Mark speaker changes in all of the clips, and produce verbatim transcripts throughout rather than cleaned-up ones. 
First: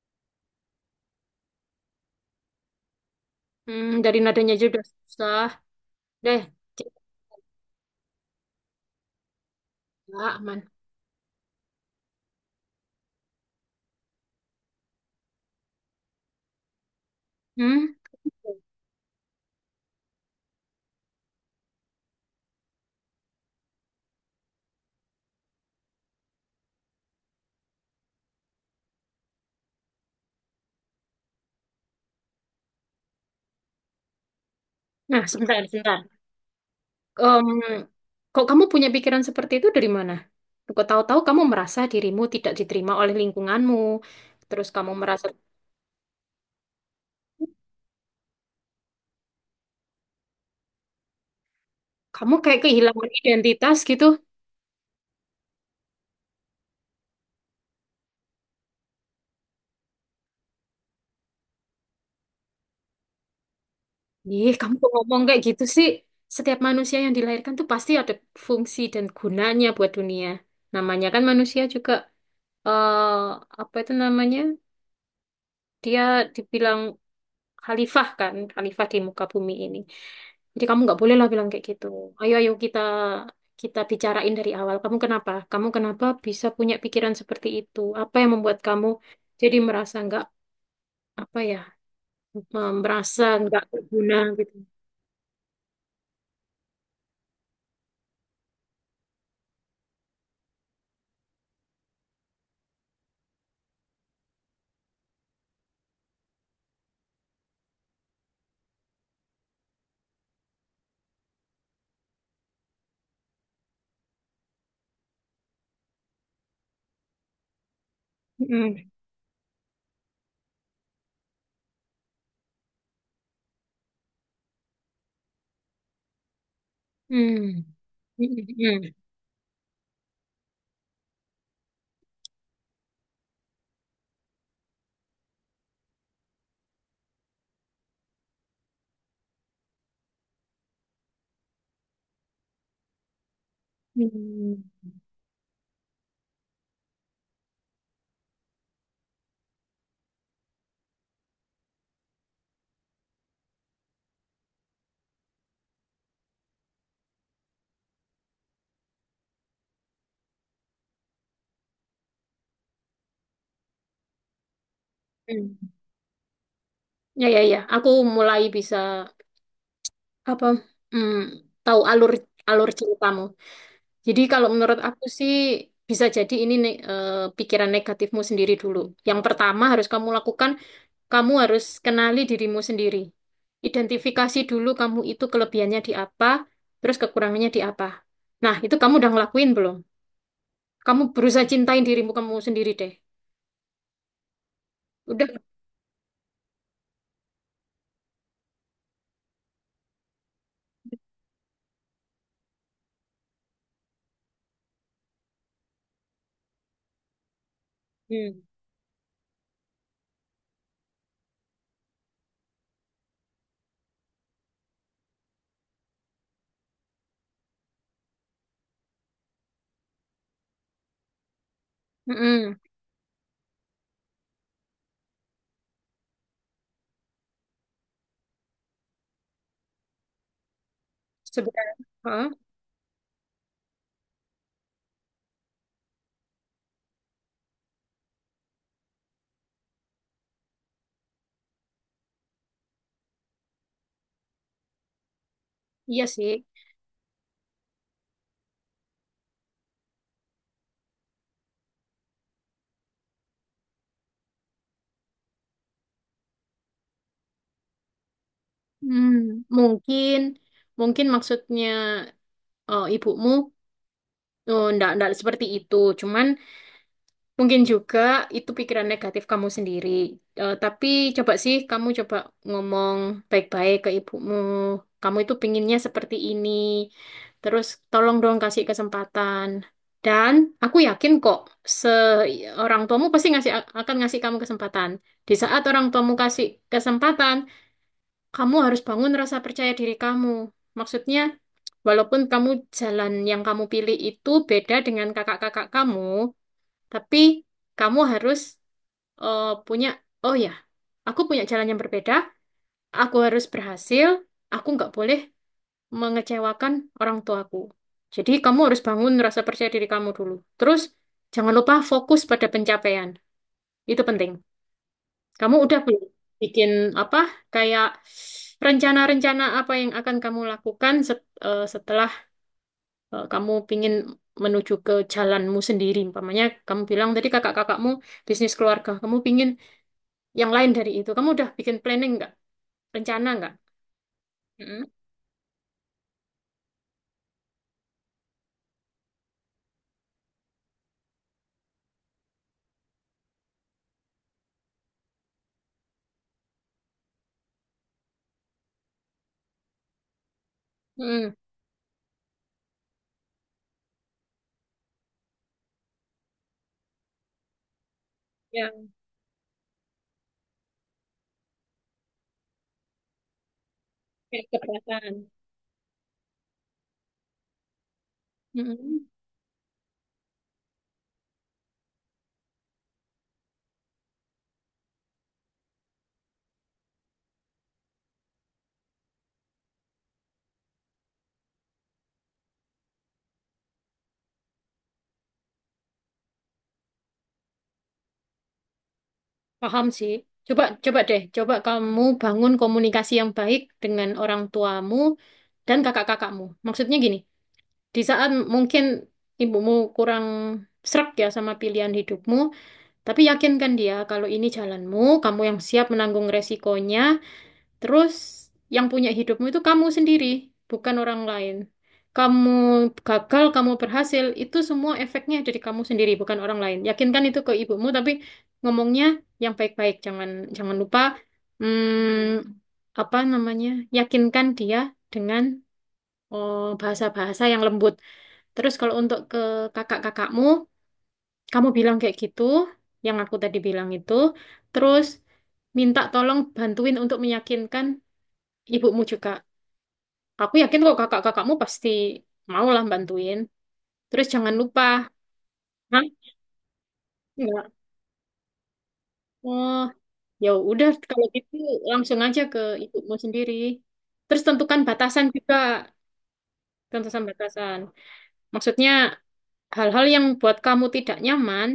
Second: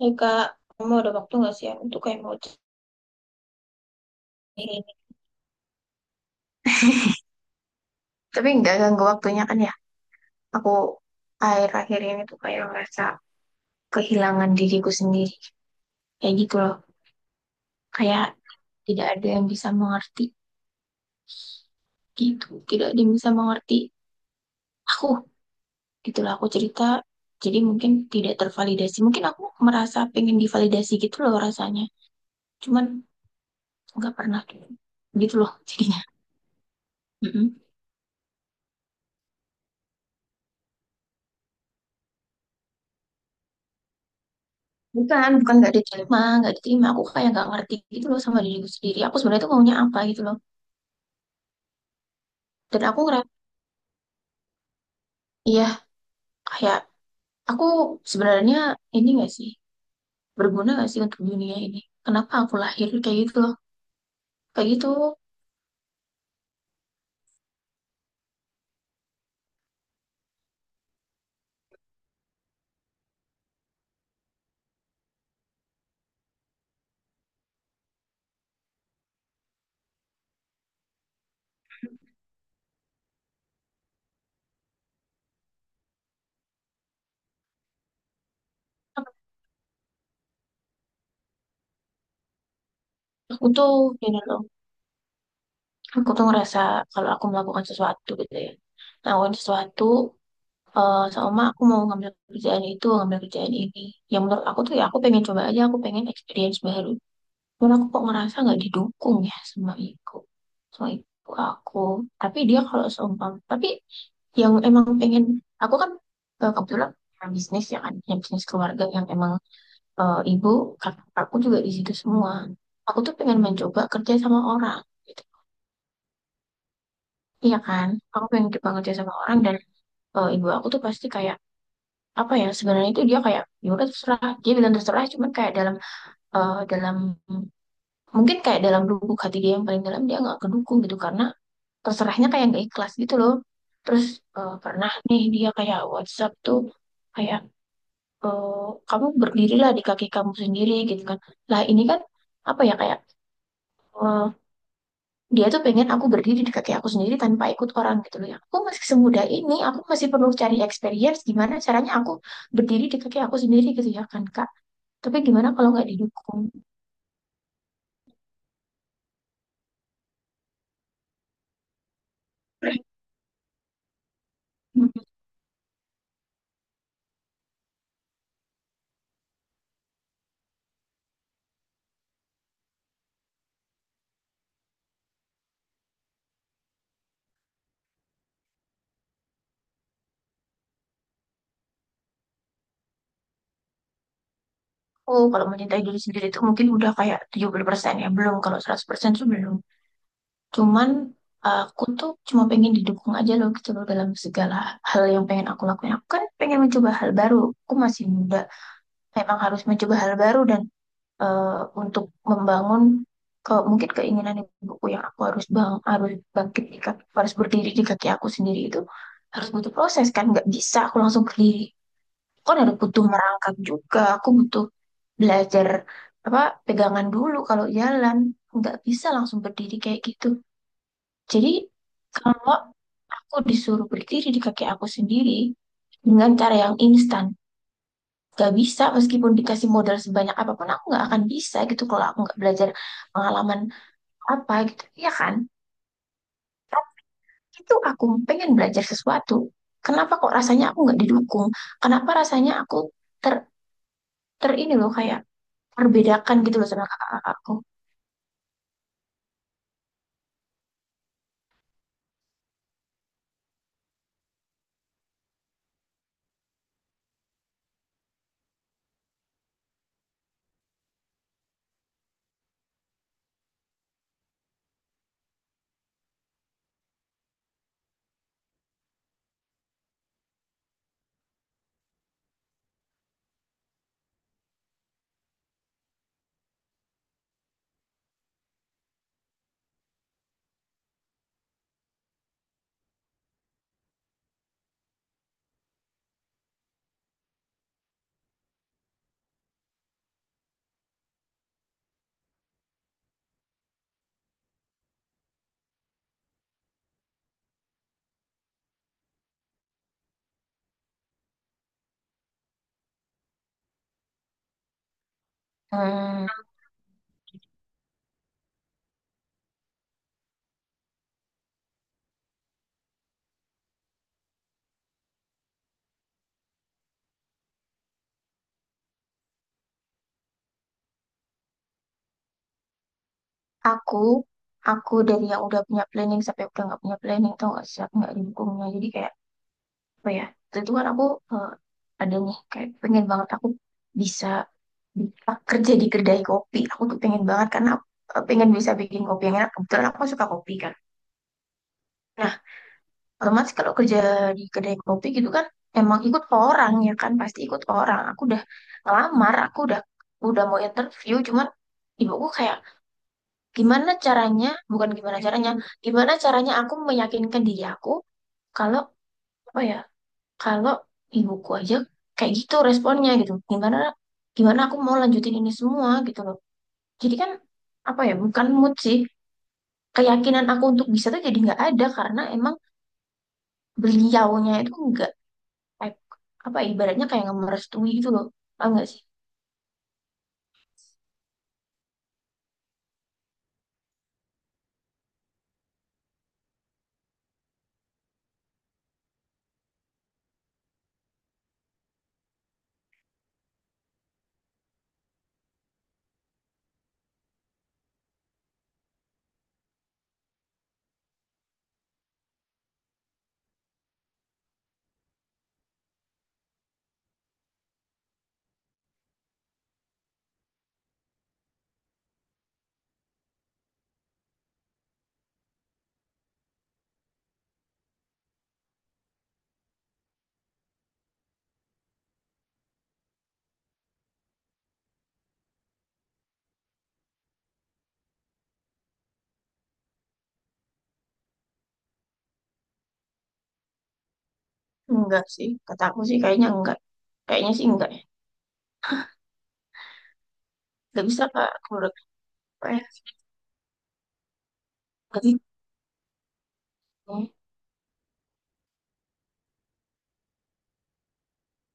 Speaker 1: Hei, Kak, kamu ada waktu nggak sih ya untuk kayak mau
Speaker 2: Hmm, dari nadanya aja udah
Speaker 1: cari?
Speaker 2: susah. Deh,
Speaker 1: Tapi nggak ganggu waktunya kan ya.
Speaker 2: coba aman.
Speaker 1: Aku akhir-akhir ini tuh kayak ngerasa kehilangan diriku sendiri. Kayak gitu loh.
Speaker 2: Hmm?
Speaker 1: Kayak tidak ada yang bisa mengerti gitu. Tidak ada yang bisa mengerti aku. Itulah aku cerita. Jadi mungkin tidak tervalidasi. Mungkin aku merasa pengen divalidasi gitu loh rasanya. Cuman nggak pernah
Speaker 2: Nah,
Speaker 1: gitu loh
Speaker 2: sebentar, sebentar.
Speaker 1: jadinya.
Speaker 2: Em, kok kamu punya pikiran seperti itu dari mana? Kok tahu-tahu kamu merasa dirimu tidak diterima oleh lingkunganmu. Terus kamu merasa
Speaker 1: Bukan, bukan nggak diterima, nggak diterima. Aku kayak nggak ngerti gitu loh sama diriku sendiri. Aku sebenarnya tuh maunya apa gitu loh.
Speaker 2: kamu kayak
Speaker 1: Dan aku
Speaker 2: kehilangan
Speaker 1: ngerasa,
Speaker 2: identitas gitu.
Speaker 1: iya, kayak aku sebenarnya ini nggak sih, berguna nggak sih untuk dunia ini? Kenapa aku lahir kayak gitu loh?
Speaker 2: Ih,
Speaker 1: Kayak
Speaker 2: kamu
Speaker 1: gitu.
Speaker 2: kok ngomong kayak gitu sih. Setiap manusia yang dilahirkan tuh pasti ada fungsi dan gunanya buat dunia. Namanya kan manusia juga eh apa itu namanya? Dia dibilang khalifah kan, khalifah di muka bumi ini. Jadi kamu nggak boleh lah bilang kayak gitu. Ayo ayo kita kita bicarain dari awal. Kamu kenapa? Kamu kenapa bisa punya pikiran seperti itu? Apa yang membuat kamu jadi merasa nggak apa ya, em, merasa
Speaker 1: Aku
Speaker 2: nggak
Speaker 1: tuh
Speaker 2: berguna
Speaker 1: ini loh.
Speaker 2: gitu?
Speaker 1: Aku tuh ngerasa kalau aku melakukan sesuatu gitu ya, melakukan sesuatu, eh sama aku mau ngambil kerjaan itu, ngambil kerjaan ini. Yang menurut aku tuh ya aku pengen coba aja, aku pengen experience baru. Cuman aku kok ngerasa nggak didukung ya sama ibu. Sama ibu aku. Tapi dia kalau seumpam, tapi yang emang pengen, aku kan, eh, kebetulan punya bisnis ya kan, punya bisnis keluarga
Speaker 2: Mm.
Speaker 1: yang emang, eh, ibu, kakak aku juga di situ semua. Aku tuh pengen mencoba kerja sama orang gitu. Iya
Speaker 2: Hmm.
Speaker 1: kan,
Speaker 2: Mm,
Speaker 1: aku
Speaker 2: mm,
Speaker 1: pengen coba kerja
Speaker 2: mm.
Speaker 1: sama orang dan, eh, ibu aku tuh pasti kayak apa ya sebenarnya, itu dia kayak ya udah terserah, dia bilang terserah, cuman kayak dalam, eh, dalam mungkin kayak dalam lubuk hati dia yang paling dalam dia nggak kedukung gitu karena terserahnya kayak nggak ikhlas gitu loh. Terus, eh,
Speaker 2: Mm,
Speaker 1: pernah nih dia kayak WhatsApp tuh kayak, eh, kamu berdirilah di kaki kamu sendiri gitu kan, lah ini kan apa ya kayak, eh, dia tuh pengen aku berdiri di kaki aku sendiri tanpa ikut orang gitu loh. Ya aku masih semudah ini, aku masih perlu cari experience gimana caranya aku berdiri di kaki aku sendiri gitu ya kan, Kak, tapi gimana
Speaker 2: mm.
Speaker 1: kalau nggak didukung?
Speaker 2: Ya ya ya, aku mulai bisa apa? mm, tahu alur alur ceritamu. Jadi kalau menurut aku sih bisa jadi ini ne- eh, pikiran negatifmu sendiri dulu. Yang pertama harus kamu lakukan, kamu harus kenali dirimu sendiri. Identifikasi dulu kamu itu kelebihannya di apa, terus kekurangannya di apa. Nah, itu kamu udah ngelakuin belum? Kamu berusaha cintain dirimu kamu sendiri deh.
Speaker 1: Oh,
Speaker 2: Udah.
Speaker 1: kalau mencintai diri sendiri itu mungkin udah kayak tujuh puluh persen ya. Belum, kalau seratus persen tuh belum. Cuman aku tuh cuma pengen didukung aja loh gitu loh dalam segala hal yang pengen aku lakuin. Aku kan pengen mencoba hal baru. Aku masih muda.
Speaker 2: Hmm.
Speaker 1: Memang harus mencoba hal baru dan, eh, untuk membangun ke mungkin keinginan ibuku yang aku harus bang harus bangkit di kaki, harus berdiri di kaki aku sendiri itu harus butuh proses kan, nggak bisa aku langsung berdiri, kan
Speaker 2: Mm-mm.
Speaker 1: ada butuh merangkak juga, aku butuh belajar apa, pegangan dulu kalau jalan, nggak bisa langsung berdiri kayak gitu. Jadi
Speaker 2: Sebenarnya. Hah?
Speaker 1: kalau aku disuruh berdiri di kaki aku sendiri dengan cara yang instan, nggak bisa. Meskipun dikasih modal sebanyak apapun aku nggak akan bisa gitu kalau aku nggak belajar pengalaman apa gitu ya kan.
Speaker 2: Iya sih.
Speaker 1: Itu aku pengen belajar sesuatu, kenapa kok rasanya aku nggak didukung, kenapa rasanya aku ter ter ini loh, kayak terbedakan gitu loh sama kakak aku.
Speaker 2: Hmm. Mungkin, mungkin maksudnya eh, ibumu. Oh, ndak enggak seperti itu. Cuman mungkin juga itu pikiran negatif kamu sendiri. Eh, tapi coba sih kamu coba ngomong baik-baik ke ibumu. Kamu itu pinginnya seperti ini. Terus tolong dong kasih kesempatan. Dan aku yakin kok se orang tuamu pasti ngasih akan ngasih kamu kesempatan. Di saat orang tuamu kasih kesempatan, kamu harus bangun rasa percaya diri kamu. Maksudnya, walaupun kamu jalan yang kamu pilih itu beda dengan kakak-kakak kamu, tapi kamu harus eh, punya, oh ya, aku punya jalan yang berbeda, aku harus berhasil, aku nggak boleh mengecewakan orang tuaku. Jadi kamu harus bangun rasa percaya diri kamu dulu. Terus jangan lupa fokus pada pencapaian. Itu penting. Kamu udah belum
Speaker 1: Hmm,
Speaker 2: bikin apa kayak rencana-rencana apa yang akan kamu lakukan set- eh, setelah eh, kamu pingin menuju ke jalanmu sendiri. Umpamanya kamu bilang tadi kakak-kakakmu bisnis keluarga, kamu pingin yang lain dari itu. Kamu udah bikin planning nggak? Rencana nggak?
Speaker 1: aku
Speaker 2: Mm-mm.
Speaker 1: aku dari yang udah punya planning sampai udah nggak punya planning, tau gak sih aku nggak didukungnya, jadi kayak apa ya. Waktu itu kan aku, eh, ada nih kayak pengen banget aku bisa, bisa kerja di kedai kopi, aku tuh pengen banget karena aku, eh, pengen bisa bikin kopi yang enak, kebetulan aku suka kopi kan.
Speaker 2: Mm-mm.
Speaker 1: Nah, otomatis kalau kerja di kedai kopi gitu kan emang ikut orang ya kan, pasti ikut orang. Aku udah
Speaker 2: Yang
Speaker 1: ngelamar, aku udah, udah mau interview, cuman ibuku kayak gimana
Speaker 2: kayak
Speaker 1: caranya, bukan
Speaker 2: keberatan.
Speaker 1: gimana caranya, gimana caranya aku meyakinkan diri aku kalau
Speaker 2: Mm-mm.
Speaker 1: apa ya, kalau ibuku aja kayak gitu responnya gitu. Gimana, gimana aku mau lanjutin ini semua gitu loh. Jadi kan apa ya, bukan mood sih. Keyakinan aku untuk bisa tuh jadi nggak ada karena emang beliaunya itu nggak kayak, apa ya, ibaratnya kayak nggak merestui gitu loh. Tahu nggak sih?
Speaker 2: Paham sih. Coba, coba deh. Coba kamu bangun komunikasi yang baik dengan orang tuamu dan kakak-kakakmu. Maksudnya gini, di saat mungkin ibumu kurang srek ya sama pilihan hidupmu, tapi yakinkan dia kalau ini jalanmu, kamu yang siap menanggung resikonya. Terus yang punya hidupmu itu kamu sendiri, bukan orang lain. Kamu gagal, kamu berhasil, itu semua efeknya dari kamu sendiri, bukan orang lain. Yakinkan itu ke ibumu, tapi ngomongnya yang baik-baik. Jangan jangan lupa hmm, apa namanya? Yakinkan dia dengan oh, bahasa-bahasa yang lembut. Terus kalau untuk ke kakak-kakakmu, kamu bilang kayak gitu, yang aku tadi bilang itu. Terus minta tolong bantuin untuk meyakinkan ibumu juga. Aku yakin kok kakak-kakakmu pasti mau lah bantuin. Terus jangan lupa.
Speaker 1: Enggak sih, kata aku
Speaker 2: Hah?
Speaker 1: sih kayaknya enggak. Kayaknya sih
Speaker 2: Enggak.
Speaker 1: enggak ya.
Speaker 2: Oh, ya udah
Speaker 1: Nggak
Speaker 2: kalau
Speaker 1: bisa, Kak,
Speaker 2: gitu
Speaker 1: aku
Speaker 2: langsung aja ke
Speaker 1: apa ya?
Speaker 2: ibumu sendiri. Terus tentukan
Speaker 1: Nggak
Speaker 2: batasan
Speaker 1: bisa.
Speaker 2: juga, tentukan
Speaker 1: Hmm,
Speaker 2: batasan. Maksudnya hal-hal yang buat kamu tidak nyaman,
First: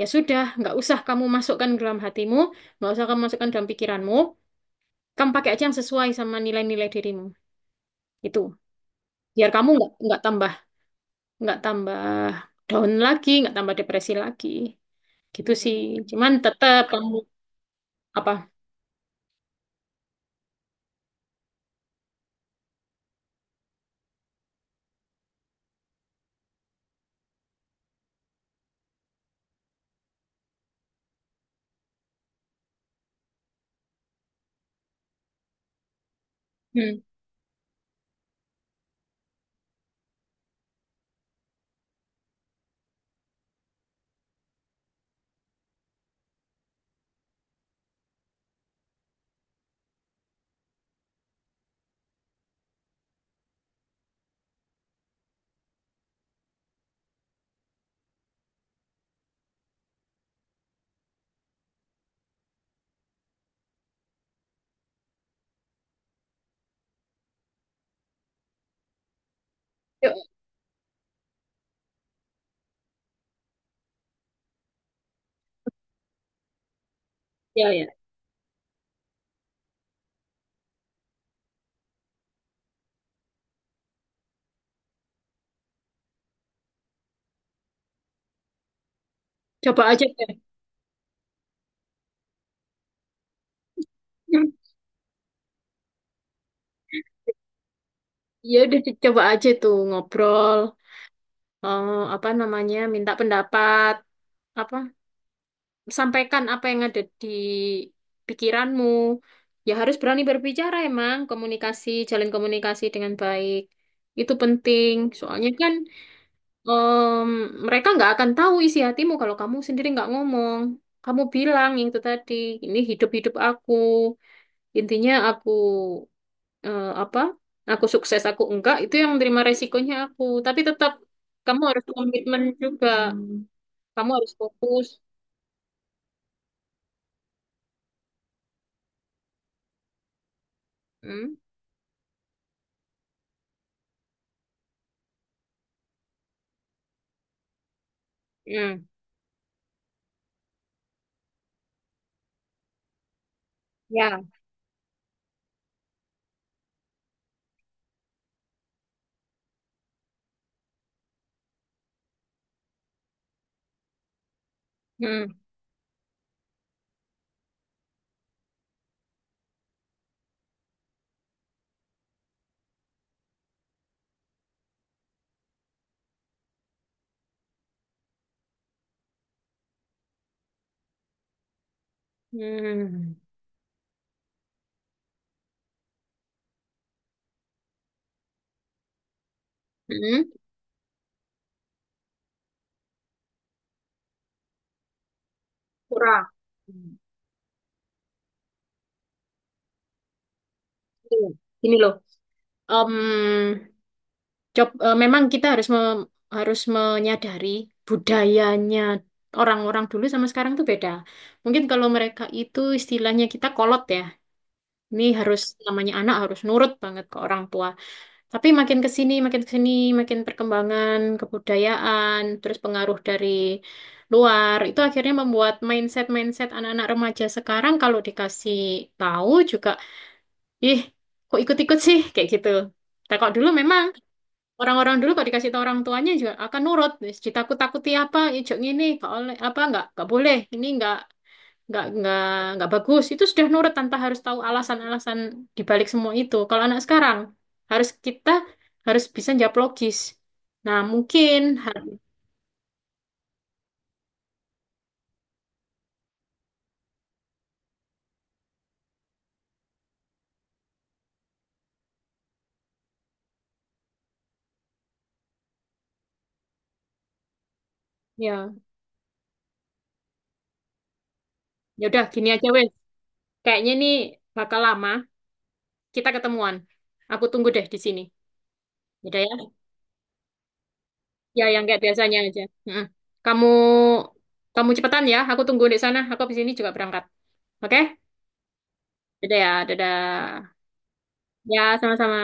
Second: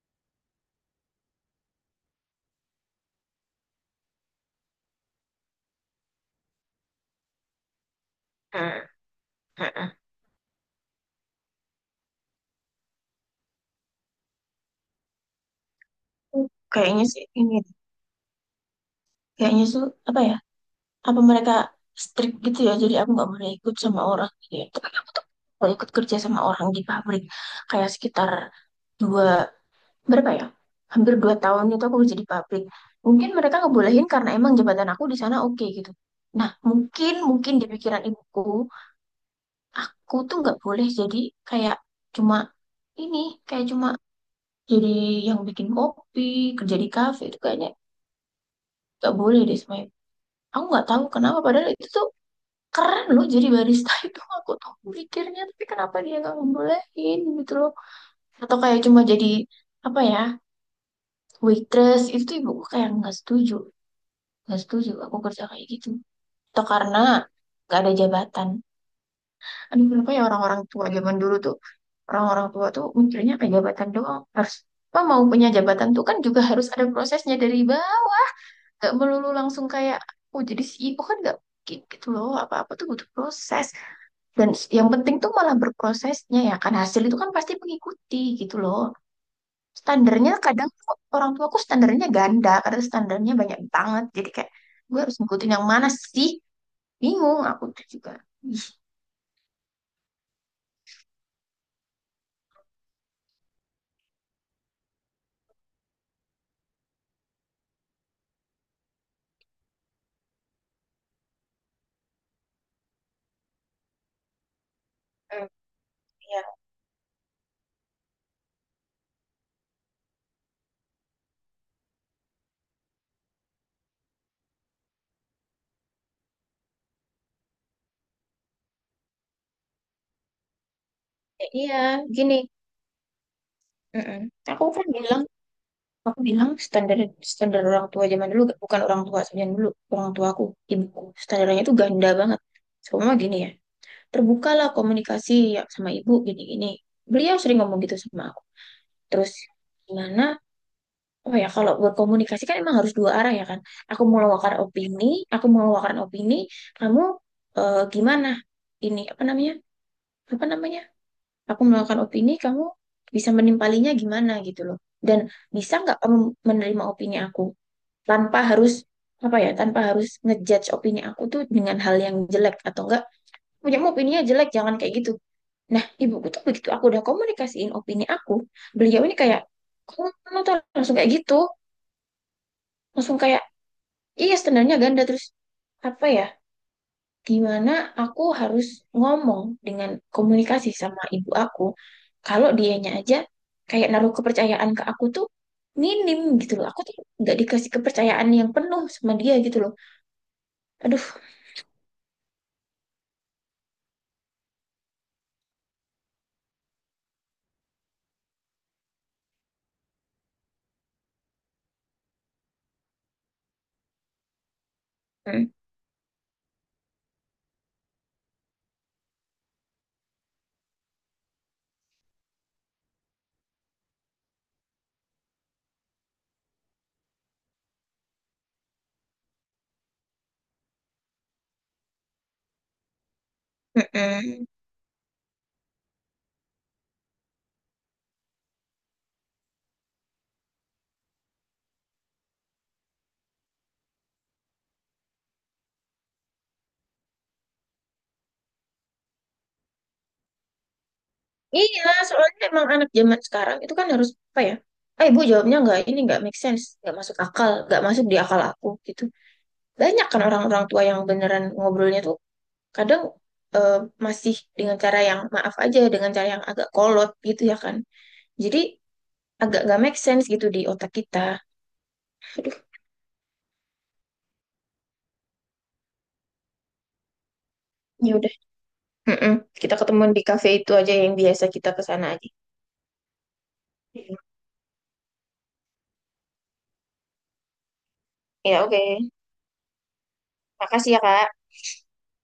Speaker 2: ya sudah, nggak usah kamu masukkan ke dalam hatimu, nggak usah kamu masukkan dalam pikiranmu. Kamu pakai aja yang sesuai sama nilai-nilai dirimu. Itu.
Speaker 1: hmm,
Speaker 2: Biar kamu nggak
Speaker 1: hmm.
Speaker 2: nggak tambah nggak tambah down lagi, nggak tambah depresi lagi. Gitu sih. Cuman tetap
Speaker 1: Kayaknya
Speaker 2: kamu
Speaker 1: sih ini, deh.
Speaker 2: apa?
Speaker 1: Kayaknya tuh apa ya? Apa mereka strict gitu ya? Jadi aku nggak boleh ikut sama orang gitu ya. Tapi aku tuh kalau ikut kerja sama orang di pabrik kayak sekitar dua, berapa ya? Hampir dua tahun itu aku kerja di pabrik. Mungkin mereka ngebolehin karena emang jabatan aku di sana oke gitu. Nah,
Speaker 2: Hmm.
Speaker 1: mungkin mungkin di pikiran ibuku, aku tuh nggak boleh jadi kayak cuma ini, kayak cuma jadi yang bikin kopi, kerja di kafe itu kayaknya nggak boleh deh sama. Aku nggak tahu kenapa, padahal itu tuh keren loh jadi barista itu aku tuh mikirnya, tapi kenapa dia nggak ngebolehin gitu loh. Atau kayak cuma jadi apa ya, waitress, itu tuh ibuku kayak nggak setuju, nggak setuju aku kerja kayak gitu, atau karena nggak ada jabatan. Aduh, kenapa ya
Speaker 2: co-
Speaker 1: orang-orang tua zaman dulu tuh, orang-orang tua tuh mikirnya kayak jabatan doang harus, apa mau punya jabatan tuh kan juga harus ada prosesnya dari
Speaker 2: Ya ya.
Speaker 1: bawah, nggak melulu langsung kayak oh jadi C E O, kan nggak mungkin gitu loh, apa-apa tuh butuh proses. Dan s- yang penting tuh malah berprosesnya ya kan, hasil itu kan pasti mengikuti gitu loh.
Speaker 2: Coba aja
Speaker 1: Standarnya
Speaker 2: deh.
Speaker 1: kadang tuh orang tuaku, standarnya ganda karena standarnya banyak banget. Jadi kayak
Speaker 2: Hmm.
Speaker 1: gue harus ngikutin yang mana sih? Bingung aku tuh juga.
Speaker 2: Ya
Speaker 1: Ih.
Speaker 2: udah di- coba aja tuh ngobrol, eh, apa namanya? Minta pendapat apa? Sampaikan apa yang ada di pikiranmu. Ya harus berani berbicara emang komunikasi, jalin komunikasi dengan baik. Itu penting. Soalnya
Speaker 1: Mm.
Speaker 2: kan
Speaker 1: Iya.
Speaker 2: em, mereka nggak akan tahu isi hatimu kalau kamu sendiri nggak ngomong. Kamu bilang yang itu tadi, ini hidup-hidup aku. Intinya aku eh, apa? Aku sukses, aku enggak, itu yang menerima resikonya aku. Tapi tetap
Speaker 1: Ya,
Speaker 2: kamu harus
Speaker 1: iya,
Speaker 2: komitmen
Speaker 1: gini.
Speaker 2: juga. Kamu
Speaker 1: Mm-mm.
Speaker 2: harus
Speaker 1: Aku kan
Speaker 2: fokus.
Speaker 1: bilang, aku bilang standar, standar orang tua zaman dulu, bukan orang tua zaman dulu, orang tuaku, ibuku.
Speaker 2: Hmm?
Speaker 1: Standarnya itu ganda banget. Semua gini ya. Terbukalah komunikasi ya sama ibu gini-gini. Beliau sering ngomong gitu sama aku.
Speaker 2: Hmm.
Speaker 1: Terus gimana? Oh ya, kalau berkomunikasi kan emang harus dua arah ya kan. Aku
Speaker 2: Ya.
Speaker 1: mengeluarkan opini, aku mengeluarkan opini, kamu, eh, gimana? Ini apa namanya? Apa namanya? Aku mengeluarkan opini, kamu bisa menimpalinya gimana gitu loh. Dan
Speaker 2: Hmm.
Speaker 1: bisa nggak kamu menerima opini aku tanpa harus apa ya? Tanpa harus ngejudge opini aku tuh dengan hal yang jelek atau enggak? Punya opininya jelek, jangan kayak gitu. Nah, ibuku tuh begitu aku udah komunikasiin opini aku, beliau ini kayak, kamu kamu tuh langsung kayak gitu,
Speaker 2: Hmm.
Speaker 1: langsung kayak, iya standarnya ganda. Terus apa ya, gimana aku harus ngomong dengan
Speaker 2: Hmm.
Speaker 1: komunikasi sama ibu aku, kalau dianya aja kayak naruh kepercayaan ke aku tuh minim
Speaker 2: Kurang.
Speaker 1: gitu loh, aku tuh
Speaker 2: Hmm.
Speaker 1: nggak dikasih kepercayaan yang penuh sama dia gitu loh, aduh.
Speaker 2: Gini loh. Em, cob, eh, Memang kita harus mem- harus menyadari budayanya orang-orang dulu sama sekarang tuh beda. Mungkin kalau mereka itu istilahnya kita kolot ya. Ini harus
Speaker 1: Mm,
Speaker 2: namanya anak harus nurut banget ke orang tua. Tapi makin ke sini, makin ke sini, makin perkembangan kebudayaan, terus pengaruh dari luar, itu akhirnya membuat mindset-mindset anak-anak remaja sekarang kalau dikasih tahu juga, ih, kok ikut-ikut sih kayak gitu. Nah, kalau dulu
Speaker 1: mm,
Speaker 2: memang
Speaker 1: mm.
Speaker 2: orang-orang dulu kalau dikasih tahu orang tuanya juga akan nurut. Terus ditakut-takuti apa, ijuk ini, nggak oleh apa nggak, nggak boleh, ini nggak nggak nggak nggak bagus, itu sudah nurut tanpa harus tahu alasan-alasan dibalik semua itu. Kalau anak sekarang harus kita harus bisa jawab logis. Nah, mungkin
Speaker 1: Iya,
Speaker 2: har-
Speaker 1: soalnya emang anak zaman sekarang itu kan harus apa ya? Eh, Bu, jawabnya nggak, ini nggak make sense, nggak masuk akal, nggak masuk di akal aku gitu. Banyak kan orang-orang tua yang beneran ngobrolnya tuh kadang, eh, masih dengan cara yang maaf aja, dengan cara yang agak kolot gitu ya kan.
Speaker 2: ya
Speaker 1: Jadi agak nggak make sense gitu di otak kita.
Speaker 2: ya udah gini aja wes,
Speaker 1: Aduh,
Speaker 2: kayaknya ini bakal lama kita ketemuan, aku tunggu deh di sini.
Speaker 1: ya udah.
Speaker 2: Ya udah ya,
Speaker 1: Mm-mm. Kita ketemuan di cafe itu aja yang biasa,
Speaker 2: ya yang
Speaker 1: kita ke
Speaker 2: kayak
Speaker 1: sana
Speaker 2: biasanya
Speaker 1: aja.
Speaker 2: aja. Mm-mm. kamu kamu cepetan ya, aku tunggu di sana, aku di sini juga berangkat. Oke.
Speaker 1: Ya, oke.
Speaker 2: Dadah ya, dadah.
Speaker 1: Makasih ya, Kak.
Speaker 2: Ya, sama-sama.